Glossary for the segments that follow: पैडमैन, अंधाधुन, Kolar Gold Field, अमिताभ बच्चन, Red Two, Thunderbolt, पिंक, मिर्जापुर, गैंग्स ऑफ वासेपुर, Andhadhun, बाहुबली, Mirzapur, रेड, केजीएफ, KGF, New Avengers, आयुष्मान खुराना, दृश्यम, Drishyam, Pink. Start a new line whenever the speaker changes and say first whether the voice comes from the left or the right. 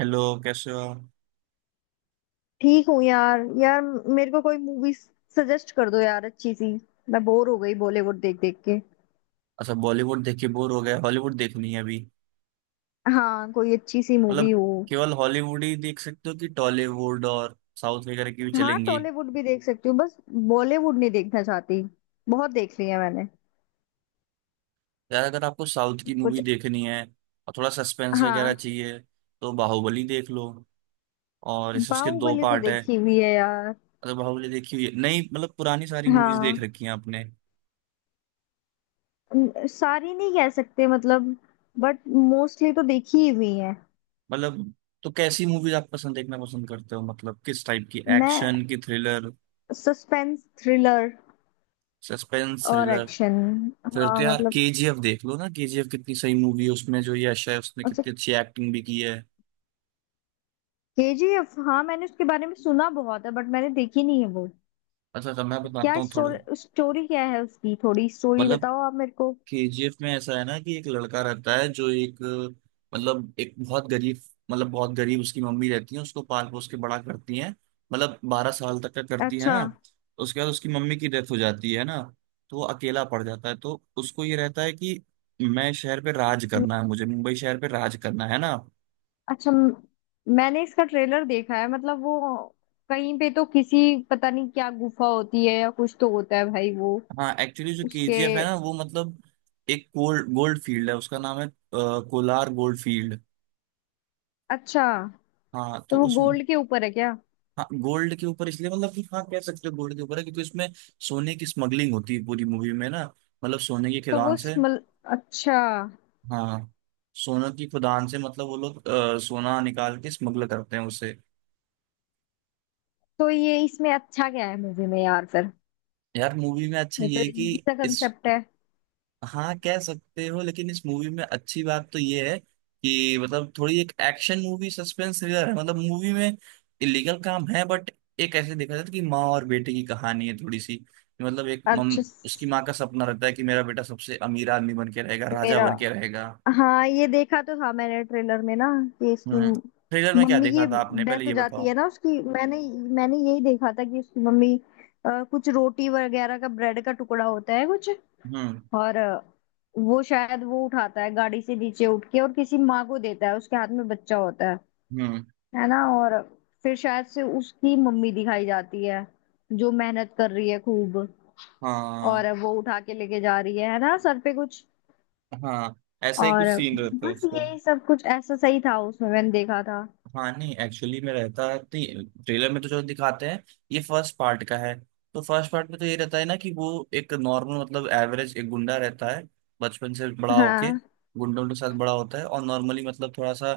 right: Hello, कैसे हो आप?
left: ठीक हूँ यार यार। मेरे को कोई मूवी सजेस्ट कर दो यार, अच्छी सी। मैं बोर हो गई बॉलीवुड देख देख के।
right: अच्छा, बॉलीवुड देख के बोर हो गया। हॉलीवुड देखनी है अभी।
left: हाँ, कोई अच्छी सी मूवी
right: मतलब
left: हो।
right: केवल हॉलीवुड ही देख सकते हो कि टॉलीवुड और साउथ वगैरह की भी
left: हाँ,
right: चलेंगी?
left: टॉलीवुड भी देख सकती हूँ, बस बॉलीवुड नहीं देखना चाहती, बहुत देख लिया मैंने।
right: यार, अगर आपको साउथ की मूवी
left: कुछ
right: देखनी है और थोड़ा सस्पेंस वगैरह
left: हाँ,
right: चाहिए तो बाहुबली देख लो। और इस उसके दो
left: बाहुबली तो
right: पार्ट है।
left: देखी हुई है यार।
right: मतलब बाहुबली देखी हुई है? नहीं मतलब पुरानी सारी मूवीज देख
left: हाँ,
right: रखी हैं आपने?
left: सारी नहीं कह सकते, मतलब बट मोस्टली तो देखी ही हुई है।
right: मतलब। तो कैसी मूवीज आप पसंद देखना पसंद करते हो, मतलब किस टाइप की,
left: मैं
right: एक्शन, की थ्रिलर?
left: Suspense, thriller
right: suspense.
left: और एक्शन।
right: फिर तो
left: हाँ,
right: यार
left: मतलब
right: केजीएफ देख लो ना। केजीएफ कितनी सही मूवी है, उसमें जो यश है उसने
left: अच्छा,
right: कितनी अच्छी एक्टिंग भी की है।
left: केजीएफ, हाँ मैंने उसके बारे में सुना बहुत है, बट मैंने देखी नहीं है वो।
right: अच्छा, तो मैं
left: क्या
right: बताता हूँ थोड़ा।
left: स्टोरी, स्टोरी क्या है उसकी? थोड़ी स्टोरी
right: मतलब
left: बताओ आप मेरे को।
right: केजीएफ में ऐसा है ना कि एक लड़का रहता है जो एक, मतलब एक बहुत गरीब। मतलब बहुत गरीब, उसकी मम्मी रहती है, उसको पाल पोस के बड़ा करती है। मतलब 12 साल तक का करती है
left: अच्छा
right: ना। उसके बाद उसकी मम्मी की डेथ हो जाती है ना। तो वो अकेला पड़ जाता है, तो उसको ये रहता है कि मैं शहर पे राज
left: म-
right: करना है, मुझे मुंबई शहर पे राज करना है ना।
left: अच्छा म- मैंने इसका ट्रेलर देखा है, मतलब वो कहीं पे तो किसी, पता नहीं क्या गुफा होती है या कुछ तो होता है भाई वो।
right: हाँ एक्चुअली जो
left: उसके
right: केजीएफ है ना वो मतलब एक गोल्ड गोल्ड फील्ड है, उसका नाम है कोलार गोल्ड फील्ड।
left: अच्छा,
right: हाँ तो
left: तो वो
right: उस,
left: गोल्ड के ऊपर है क्या?
right: हाँ गोल्ड के ऊपर, इसलिए मतलब कि हाँ कह सकते हो गोल्ड के ऊपर है क्योंकि उसमें सोने की स्मगलिंग होती है पूरी मूवी में ना। मतलब सोने की
left: तो
right: खदान
left: वो
right: से।
left: स्मल अच्छा,
right: हाँ, सोने की खदान से, मतलब वो लोग सोना निकाल के स्मगल करते हैं उसे।
left: तो ये इसमें अच्छा क्या है मूवी में यार फिर?
right: यार मूवी में अच्छा
left: ये तो
right: ये है कि,
left: इजी सा
right: इस
left: कंसेप्ट है।
right: हाँ कह सकते हो, लेकिन इस मूवी में अच्छी बात तो ये है कि मतलब थोड़ी एक एक्शन मूवी, सस्पेंस थ्रिलर है। मतलब मूवी में इलीगल काम है बट एक ऐसे देखा जाता है कि माँ और बेटे की कहानी है थोड़ी सी। मतलब एक मम
left: अच्छा
right: उसकी
left: स-
right: माँ का सपना रहता है कि मेरा बेटा सबसे अमीर आदमी बन के रहेगा, राजा
left: मेरा,
right: बन के रहेगा।
left: हाँ ये देखा तो था मैंने ट्रेलर में ना, कि इसकी
right: हम्म। थ्रिलर में क्या
left: मम्मी की
right: देखा था आपने पहले,
left: डेथ हो
right: ये
left: जाती है
right: बताओ।
left: ना उसकी। मैंने मैंने यही देखा था कि उसकी मम्मी कुछ रोटी वगैरह का, ब्रेड का टुकड़ा होता है कुछ,
right: हम्म।
left: और वो शायद, वो उठाता है गाड़ी से नीचे उठ के और किसी माँ को देता है, उसके हाथ में बच्चा होता है
right: हम्म।
left: है ना। और फिर शायद से उसकी मम्मी दिखाई जाती है जो मेहनत कर रही है खूब,
right: हाँ।
left: और वो उठा के लेके जा रही है ना, सर पे कुछ।
right: हाँ ऐसा ही
left: और
right: कुछ सीन रहता है
left: बस
right: उसका।
left: यही सब कुछ ऐसा सही था उसमें, मैंने देखा था।
right: हाँ नहीं, एक्चुअली में रहता है, ट्रेलर में तो जो दिखाते हैं ये फर्स्ट पार्ट का है। तो फर्स्ट पार्ट में तो ये रहता है ना कि वो एक नॉर्मल, मतलब एवरेज, एक गुंडा रहता है। बचपन से बड़ा होके
left: हाँ,
right: गुंडों के साथ बड़ा होता है और नॉर्मली मतलब थोड़ा सा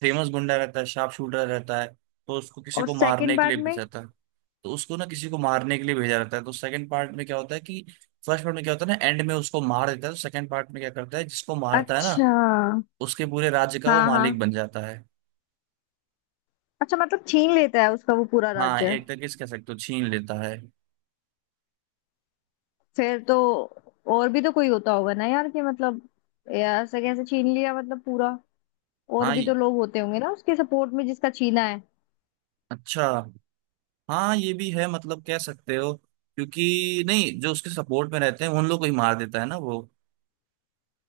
right: फेमस गुंडा रहता है, शार्प शूटर रहता है। तो उसको किसी
left: और
right: को मारने
left: सेकंड
right: के लिए
left: पार्ट में?
right: भेजा जाता है। तो उसको ना किसी को मारने के लिए भेजा जाता है, तो सेकंड पार्ट में क्या होता है कि, फर्स्ट पार्ट में क्या होता है ना, एंड में उसको मार देता है, तो सेकंड पार्ट में क्या करता है जिसको मारता है ना,
left: अच्छा।
right: उसके पूरे राज्य का वो
left: हाँ हाँ,
right: मालिक बन जाता है।
left: अच्छा मतलब छीन लेता है उसका वो पूरा
right: हाँ
left: राज्य।
right: एक तरीके से कह सकते हो छीन लेता है।
left: फिर तो, और भी तो कोई होता होगा ना यार, कि मतलब यार ऐसे कैसे छीन लिया मतलब पूरा? और
right: हाँ
left: भी तो
right: ये-
left: लोग होते होंगे ना उसके सपोर्ट में, जिसका छीना है।
right: अच्छा। हाँ ये भी है, मतलब कह सकते हो, क्योंकि नहीं, जो उसके सपोर्ट में रहते हैं उन लोग को ही मार देता है ना वो।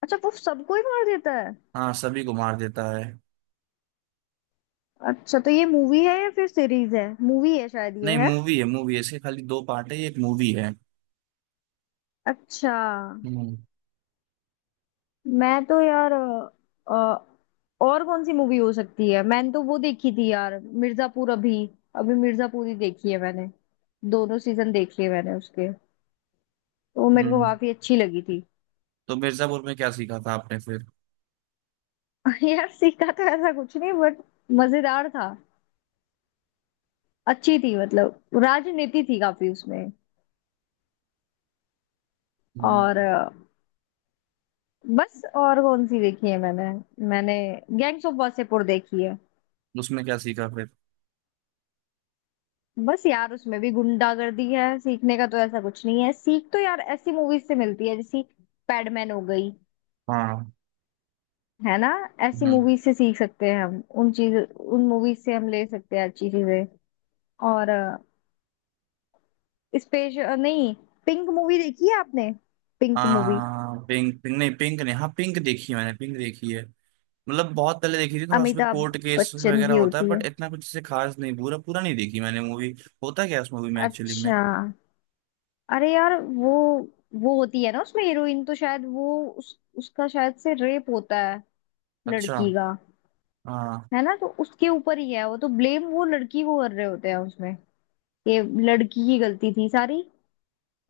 left: अच्छा, वो सबको ही मार देता है।
right: हाँ सभी को मार देता है।
left: अच्छा, तो ये मूवी है या फिर सीरीज है? मूवी है शायद ये
right: नहीं
left: है।
right: मूवी है, मूवी है, इसके खाली दो पार्ट है, ये एक मूवी है।
left: अच्छा।
right: हम्म।
left: मैं तो यार और कौन सी मूवी हो सकती है? मैंने तो वो देखी थी यार, मिर्जापुर। अभी, अभी मिर्जापुर ही देखी है मैंने, दोनों सीजन देख लिए मैंने उसके, तो वो मेरे को
right: हम्म।
left: काफी अच्छी लगी थी।
right: तो मिर्जापुर में क्या सीखा था आपने फिर?
left: यार सीखा तो ऐसा कुछ नहीं, बट मजेदार था, अच्छी थी। मतलब राजनीति थी काफी उसमें, और
right: हम्म।
left: बस और कौन सी देखी है मैंने? मैंने गैंग्स ऑफ वासेपुर देखी है।
right: उसमें क्या सीखा फिर?
left: बस यार उसमें भी गुंडागर्दी है, सीखने का तो ऐसा कुछ नहीं है। सीख तो यार ऐसी मूवीज से मिलती है जैसी पैडमैन हो गई,
right: हाँ।
left: है ना। ऐसी
right: हम्म।
left: मूवीज से सीख सकते हैं हम। उन चीज उन मूवीज से हम ले सकते हैं अच्छी चीजें। और स्पेस नहीं पिंक मूवी देखी है आपने? पिंक मूवी,
right: हाँ पिंक, पिंक नहीं, पिंक नहीं, हाँ पिंक देखी है मैंने, पिंक देखी है। मतलब बहुत पहले देखी थी, थोड़ा उसमें
left: अमिताभ
right: कोर्ट केस
left: बच्चन
right: वगैरह
left: की
right: होता है,
left: होती
right: बट
left: है।
right: इतना कुछ से खास नहीं, पूरा पूरा नहीं देखी मैंने मूवी। होता क्या है उस मूवी में एक्चुअली में?
left: अच्छा, अरे यार वो होती है ना उसमें हीरोइन, तो शायद वो उसका शायद से रेप होता है,
right: अच्छा।
left: लड़की का,
right: हाँ।
left: है ना। तो उसके ऊपर ही है वो तो, ब्लेम वो लड़की को कर रहे होते हैं उसमें, कि लड़की की गलती थी सारी।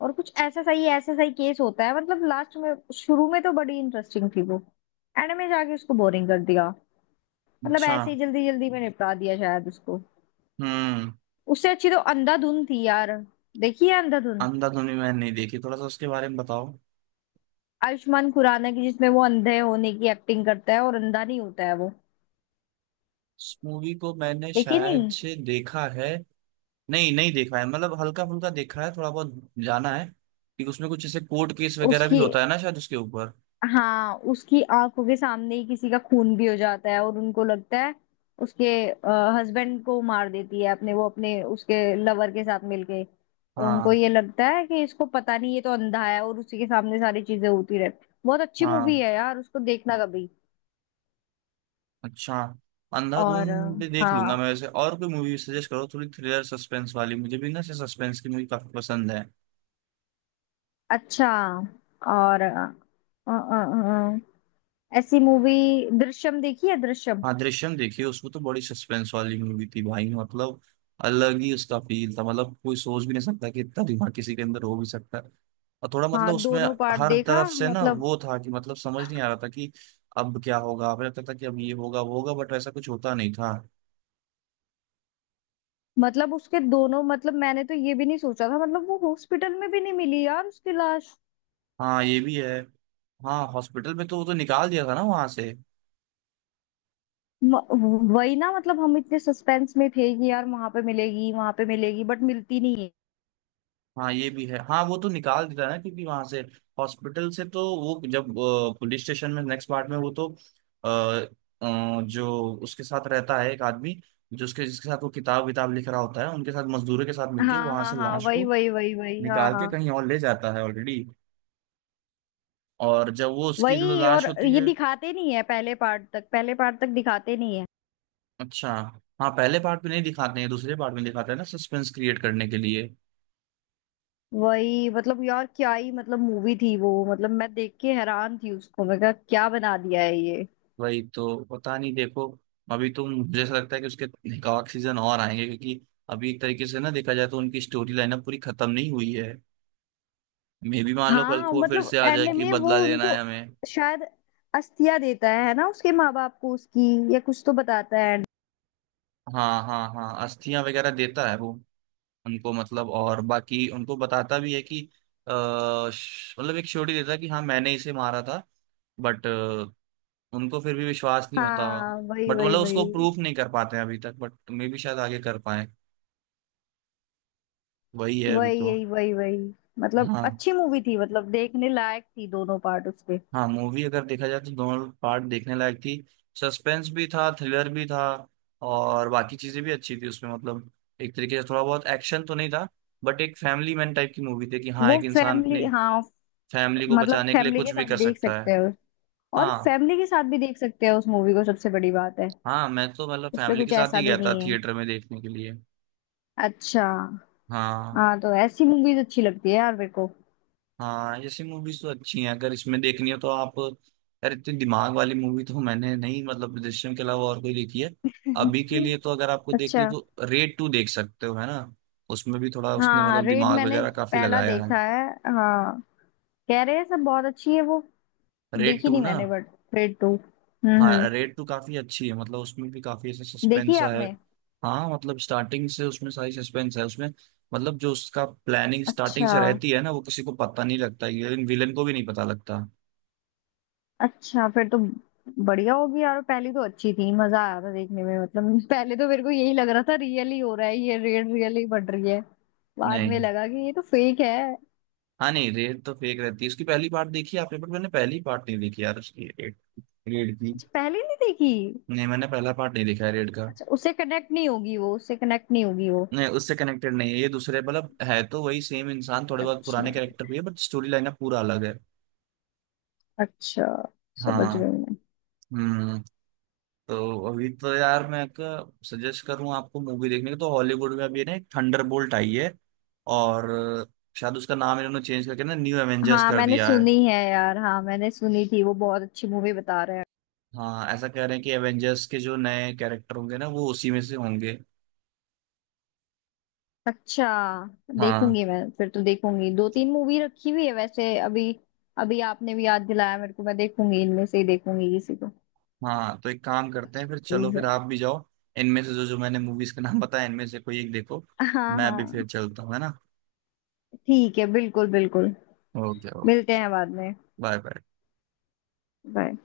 left: और कुछ ऐसा सही, ऐसा सही केस होता है। मतलब लास्ट में, शुरू में तो बड़ी इंटरेस्टिंग थी वो, एंड में जाके उसको बोरिंग कर दिया। मतलब
right: अच्छा।
left: ऐसे ही जल्दी जल्दी में निपटा दिया शायद उसको।
right: हम्म।
left: उससे अच्छी तो अंधाधुन थी यार, देखी है अंधाधुन?
right: अंधाधुन भी मैंने नहीं देखी, थोड़ा सा उसके बारे में बताओ।
left: आयुष्मान खुराना की, जिसमें वो अंधे होने की एक्टिंग करता है और अंधा नहीं होता है वो।
right: इस मूवी को मैंने
left: देखिए
right: शायद
left: नहीं।
right: से देखा है, नहीं नहीं देखा है, मतलब हल्का फुल्का देखा है थोड़ा बहुत। जाना है कि उसमें कुछ जैसे कोर्ट केस वगैरह भी
left: उसकी
right: होता है ना शायद उसके ऊपर।
left: हाँ, उसकी आंखों के सामने ही किसी का खून भी हो जाता है, और उनको लगता है उसके हस्बैंड को मार देती है अपने, वो अपने उसके लवर के साथ मिलके। तो उनको
right: हाँ।
left: ये लगता है कि इसको पता नहीं, ये तो अंधा है, और उसी के सामने सारी चीजें होती रहती। बहुत अच्छी मूवी
right: हाँ।
left: है यार, उसको देखना कभी।
right: अच्छा। अंधाधुन
left: और
right: भी देख लूंगा
left: हाँ,
right: मैं वैसे। और कोई मूवी सजेस्ट करो थोड़ी थ्रिलर सस्पेंस वाली, मुझे भी ना सस्पेंस की मूवी काफी पसंद है।
left: अच्छा और अ, अ, ऐसी मूवी, दृश्यम देखी है? दृश्यम,
right: हाँ दृश्यम देखिए, उसको तो बड़ी सस्पेंस वाली मूवी थी भाई, मतलब अलग ही उसका फील था। मतलब कोई सोच भी नहीं सकता कि इतना दिमाग किसी के अंदर हो भी सकता है। और थोड़ा
left: हाँ
right: मतलब उसमें
left: दोनों पार्ट
right: हर
left: देखा
right: तरफ से ना
left: मतलब।
right: वो था कि मतलब समझ नहीं आ रहा था कि अब क्या होगा। हमें लगता था कि अब ये होगा वो होगा, बट वैसा कुछ होता नहीं था।
left: मतलब उसके दोनों, मतलब मैंने तो ये भी नहीं सोचा था, मतलब वो हॉस्पिटल में भी नहीं मिली यार उसकी लाश।
right: हाँ ये भी है। हाँ हॉस्पिटल में तो वो तो निकाल दिया था ना वहां से।
left: म- वही ना, मतलब हम इतने सस्पेंस में थे कि यार वहां पे मिलेगी वहां पे मिलेगी, बट मिलती नहीं है।
right: हाँ ये भी है। हाँ वो तो निकाल देता है ना क्योंकि वहां से, हॉस्पिटल से तो वो, जब पुलिस स्टेशन में नेक्स्ट पार्ट में वो तो, अ, जो उसके साथ रहता है एक आदमी, जो उसके जिसके साथ वो किताब विताब लिख रहा होता है, उनके साथ, मजदूरों के साथ मिलके
left: हाँ
right: वहां
left: हाँ
right: से
left: हाँ,
right: लाश
left: वही
right: को
left: वही वही वही, हाँ
right: निकाल के
left: हाँ।
right: कहीं और ले जाता है ऑलरेडी। और जब वो उसकी जो
left: वही,
right: लाश
left: और
right: होती
left: ये
right: है,
left: दिखाते नहीं है पहले पार्ट तक, पहले पार्ट तक दिखाते नहीं है।
right: अच्छा, हाँ पहले पार्ट में नहीं दिखाते हैं, दूसरे पार्ट में दिखाते हैं ना, सस्पेंस क्रिएट करने के लिए।
left: वही, मतलब यार क्या ही, मतलब मूवी थी वो। मतलब मैं देख के हैरान थी उसको, मैं कहा क्या बना दिया है ये।
right: वही तो, पता नहीं, देखो, अभी तो मुझे ऐसा लगता है कि उसके कवाक सीजन और आएंगे क्योंकि अभी एक तरीके से ना देखा जाए तो उनकी स्टोरी लाइन अब पूरी खत्म नहीं हुई है। मे भी मान लो कल
left: हाँ,
right: को वो फिर से
left: मतलब
right: आ जाए
left: एंड
right: कि
left: में वो
right: बदला लेना है
left: उनको
right: हमें।
left: शायद अस्थिया देता है ना, उसके माँ बाप को उसकी, या कुछ तो बताता है।
right: हाँ हाँ हाँ, अस्थियां वगैरह देता है वो उनको, मतलब और बाकी उनको बताता भी है कि, मतलब एक श्योरिटी देता है कि हाँ मैंने इसे मारा था, बट उनको फिर भी विश्वास नहीं होता।
left: हाँ वही
right: बट
left: वही
right: मतलब उसको
left: वही
right: प्रूफ नहीं कर पाते हैं अभी तक, बट मे भी शायद आगे कर पाए। वही है अभी
left: वही,
right: तो।
left: यही वही वही। मतलब
right: हाँ।
left: अच्छी मूवी थी, मतलब देखने लायक थी दोनों पार्ट उसके।
right: हाँ मूवी अगर देखा जाए तो दोनों पार्ट देखने लायक थी। सस्पेंस भी था, थ्रिलर भी था, और बाकी चीजें भी अच्छी थी उसमें। मतलब एक तरीके से थोड़ा बहुत एक्शन तो नहीं था, बट एक फैमिली मैन टाइप की मूवी थी कि हाँ
left: वो
right: एक इंसान
left: फैमिली,
right: अपनी
left: हाँ,
right: फैमिली को
left: मतलब
right: बचाने के लिए
left: फैमिली
right: कुछ
left: के
right: भी
left: साथ
right: कर
left: देख
right: सकता
left: सकते
right: है।
left: हो। और
right: हाँ।
left: फैमिली के साथ भी देख सकते हो उस मूवी को, सबसे बड़ी बात है,
right: हाँ मैं तो मतलब
left: उस पे
right: फैमिली के
left: कुछ
right: साथ
left: ऐसा
right: ही
left: भी
right: गया था
left: नहीं है।
right: थिएटर में देखने के लिए।
left: अच्छा।
right: हाँ।
left: हाँ तो ऐसी मूवीज अच्छी लगती है यार मेरे को।
right: हाँ ऐसी मूवीज तो अच्छी हैं। अगर इसमें देखनी हो तो आप, यार इतनी दिमाग वाली मूवी तो मैंने नहीं, मतलब दृश्यम के अलावा और कोई देखी है। अभी के लिए तो, अगर आपको देखनी है
left: अच्छा,
right: तो रेड टू देख सकते हो है ना। उसमें भी थोड़ा उसने
left: हाँ
right: मतलब
left: रेड
right: दिमाग
left: मैंने
right: वगैरह काफी
left: पहला
right: लगाया है।
left: देखा है। हाँ, कह रहे हैं सब बहुत अच्छी है वो,
right: रेड
left: देखी
right: टू
left: नहीं
right: ना।
left: मैंने, बट रेड टू, हम्म,
right: हाँ रेड टू काफी अच्छी है, मतलब उसमें भी काफी ऐसा
left: देखी
right: सस्पेंस
left: है
right: है।
left: आपने?
right: हाँ मतलब स्टार्टिंग से उसमें सारी सस्पेंस है, उसमें मतलब जो उसका प्लानिंग स्टार्टिंग
left: अच्छा,
right: से रहती है ना वो किसी को पता नहीं लगता, विलन को भी नहीं पता लगता।
left: अच्छा फिर तो बढ़िया होगी यार। पहली तो अच्छी थी, मजा आया था देखने में मतलब। पहले तो मेरे को यही लग रहा था रियल ही हो रहा है ये, रेड रियल ही बढ़ रही है, बाद में
right: नहीं।
left: लगा कि ये तो फेक है।
right: हाँ नहीं, रेड तो फेक रहती है उसकी। पहली पार्ट देखी है आपने? बट मैंने पहली पार्ट नहीं देखी यार उसकी, रेड, रेड की।
left: अच्छा, पहले नहीं देखी।
right: नहीं मैंने पहला पार्ट नहीं देखा है रेड का।
left: अच्छा, उससे कनेक्ट नहीं होगी वो, उससे कनेक्ट नहीं होगी वो।
right: नहीं उससे कनेक्टेड नहीं है ये, दूसरे मतलब है तो वही सेम इंसान, थोड़े बहुत
left: अच्छा,
right: पुराने कैरेक्टर भी है, बट स्टोरी लाइन पूरा अलग है।
left: अच्छा, समझ गई
right: हाँ।
left: मैं।
right: हम्म। तो अभी तो यार मैं सजेस्ट करूँ आपको मूवी देखने का तो हॉलीवुड में अभी ना एक थंडरबोल्ट आई है, और शायद उसका नाम इन्होंने चेंज करके ना न्यू एवेंजर्स
left: हाँ
right: कर
left: मैंने
right: दिया है।
left: सुनी है यार, हाँ मैंने सुनी थी वो, बहुत अच्छी मूवी बता रहे हैं।
right: हाँ ऐसा कह रहे हैं कि एवेंजर्स के जो नए कैरेक्टर होंगे ना वो उसी में से होंगे।
left: अच्छा,
right: हाँ।
left: देखूंगी मैं फिर तो। देखूंगी, 2 3 मूवी रखी हुई है वैसे अभी, अभी आपने भी याद दिलाया मेरे को। मैं देखूंगी, इनमें से ही देखूंगी किसी को।
right: हाँ तो एक काम करते हैं
left: अच्छी
right: फिर, चलो
left: मूवीज
right: फिर
left: है।
right: आप भी जाओ, इनमें से जो जो मैंने मूवीज के नाम बताया इनमें से कोई एक देखो।
left: हाँ
right: मैं भी
left: हाँ,
right: फिर चलता हूँ, है ना।
left: ठीक है, बिल्कुल बिल्कुल।
right: Okay, okay.
left: मिलते हैं बाद में,
right: बाय, बाय।
left: बाय।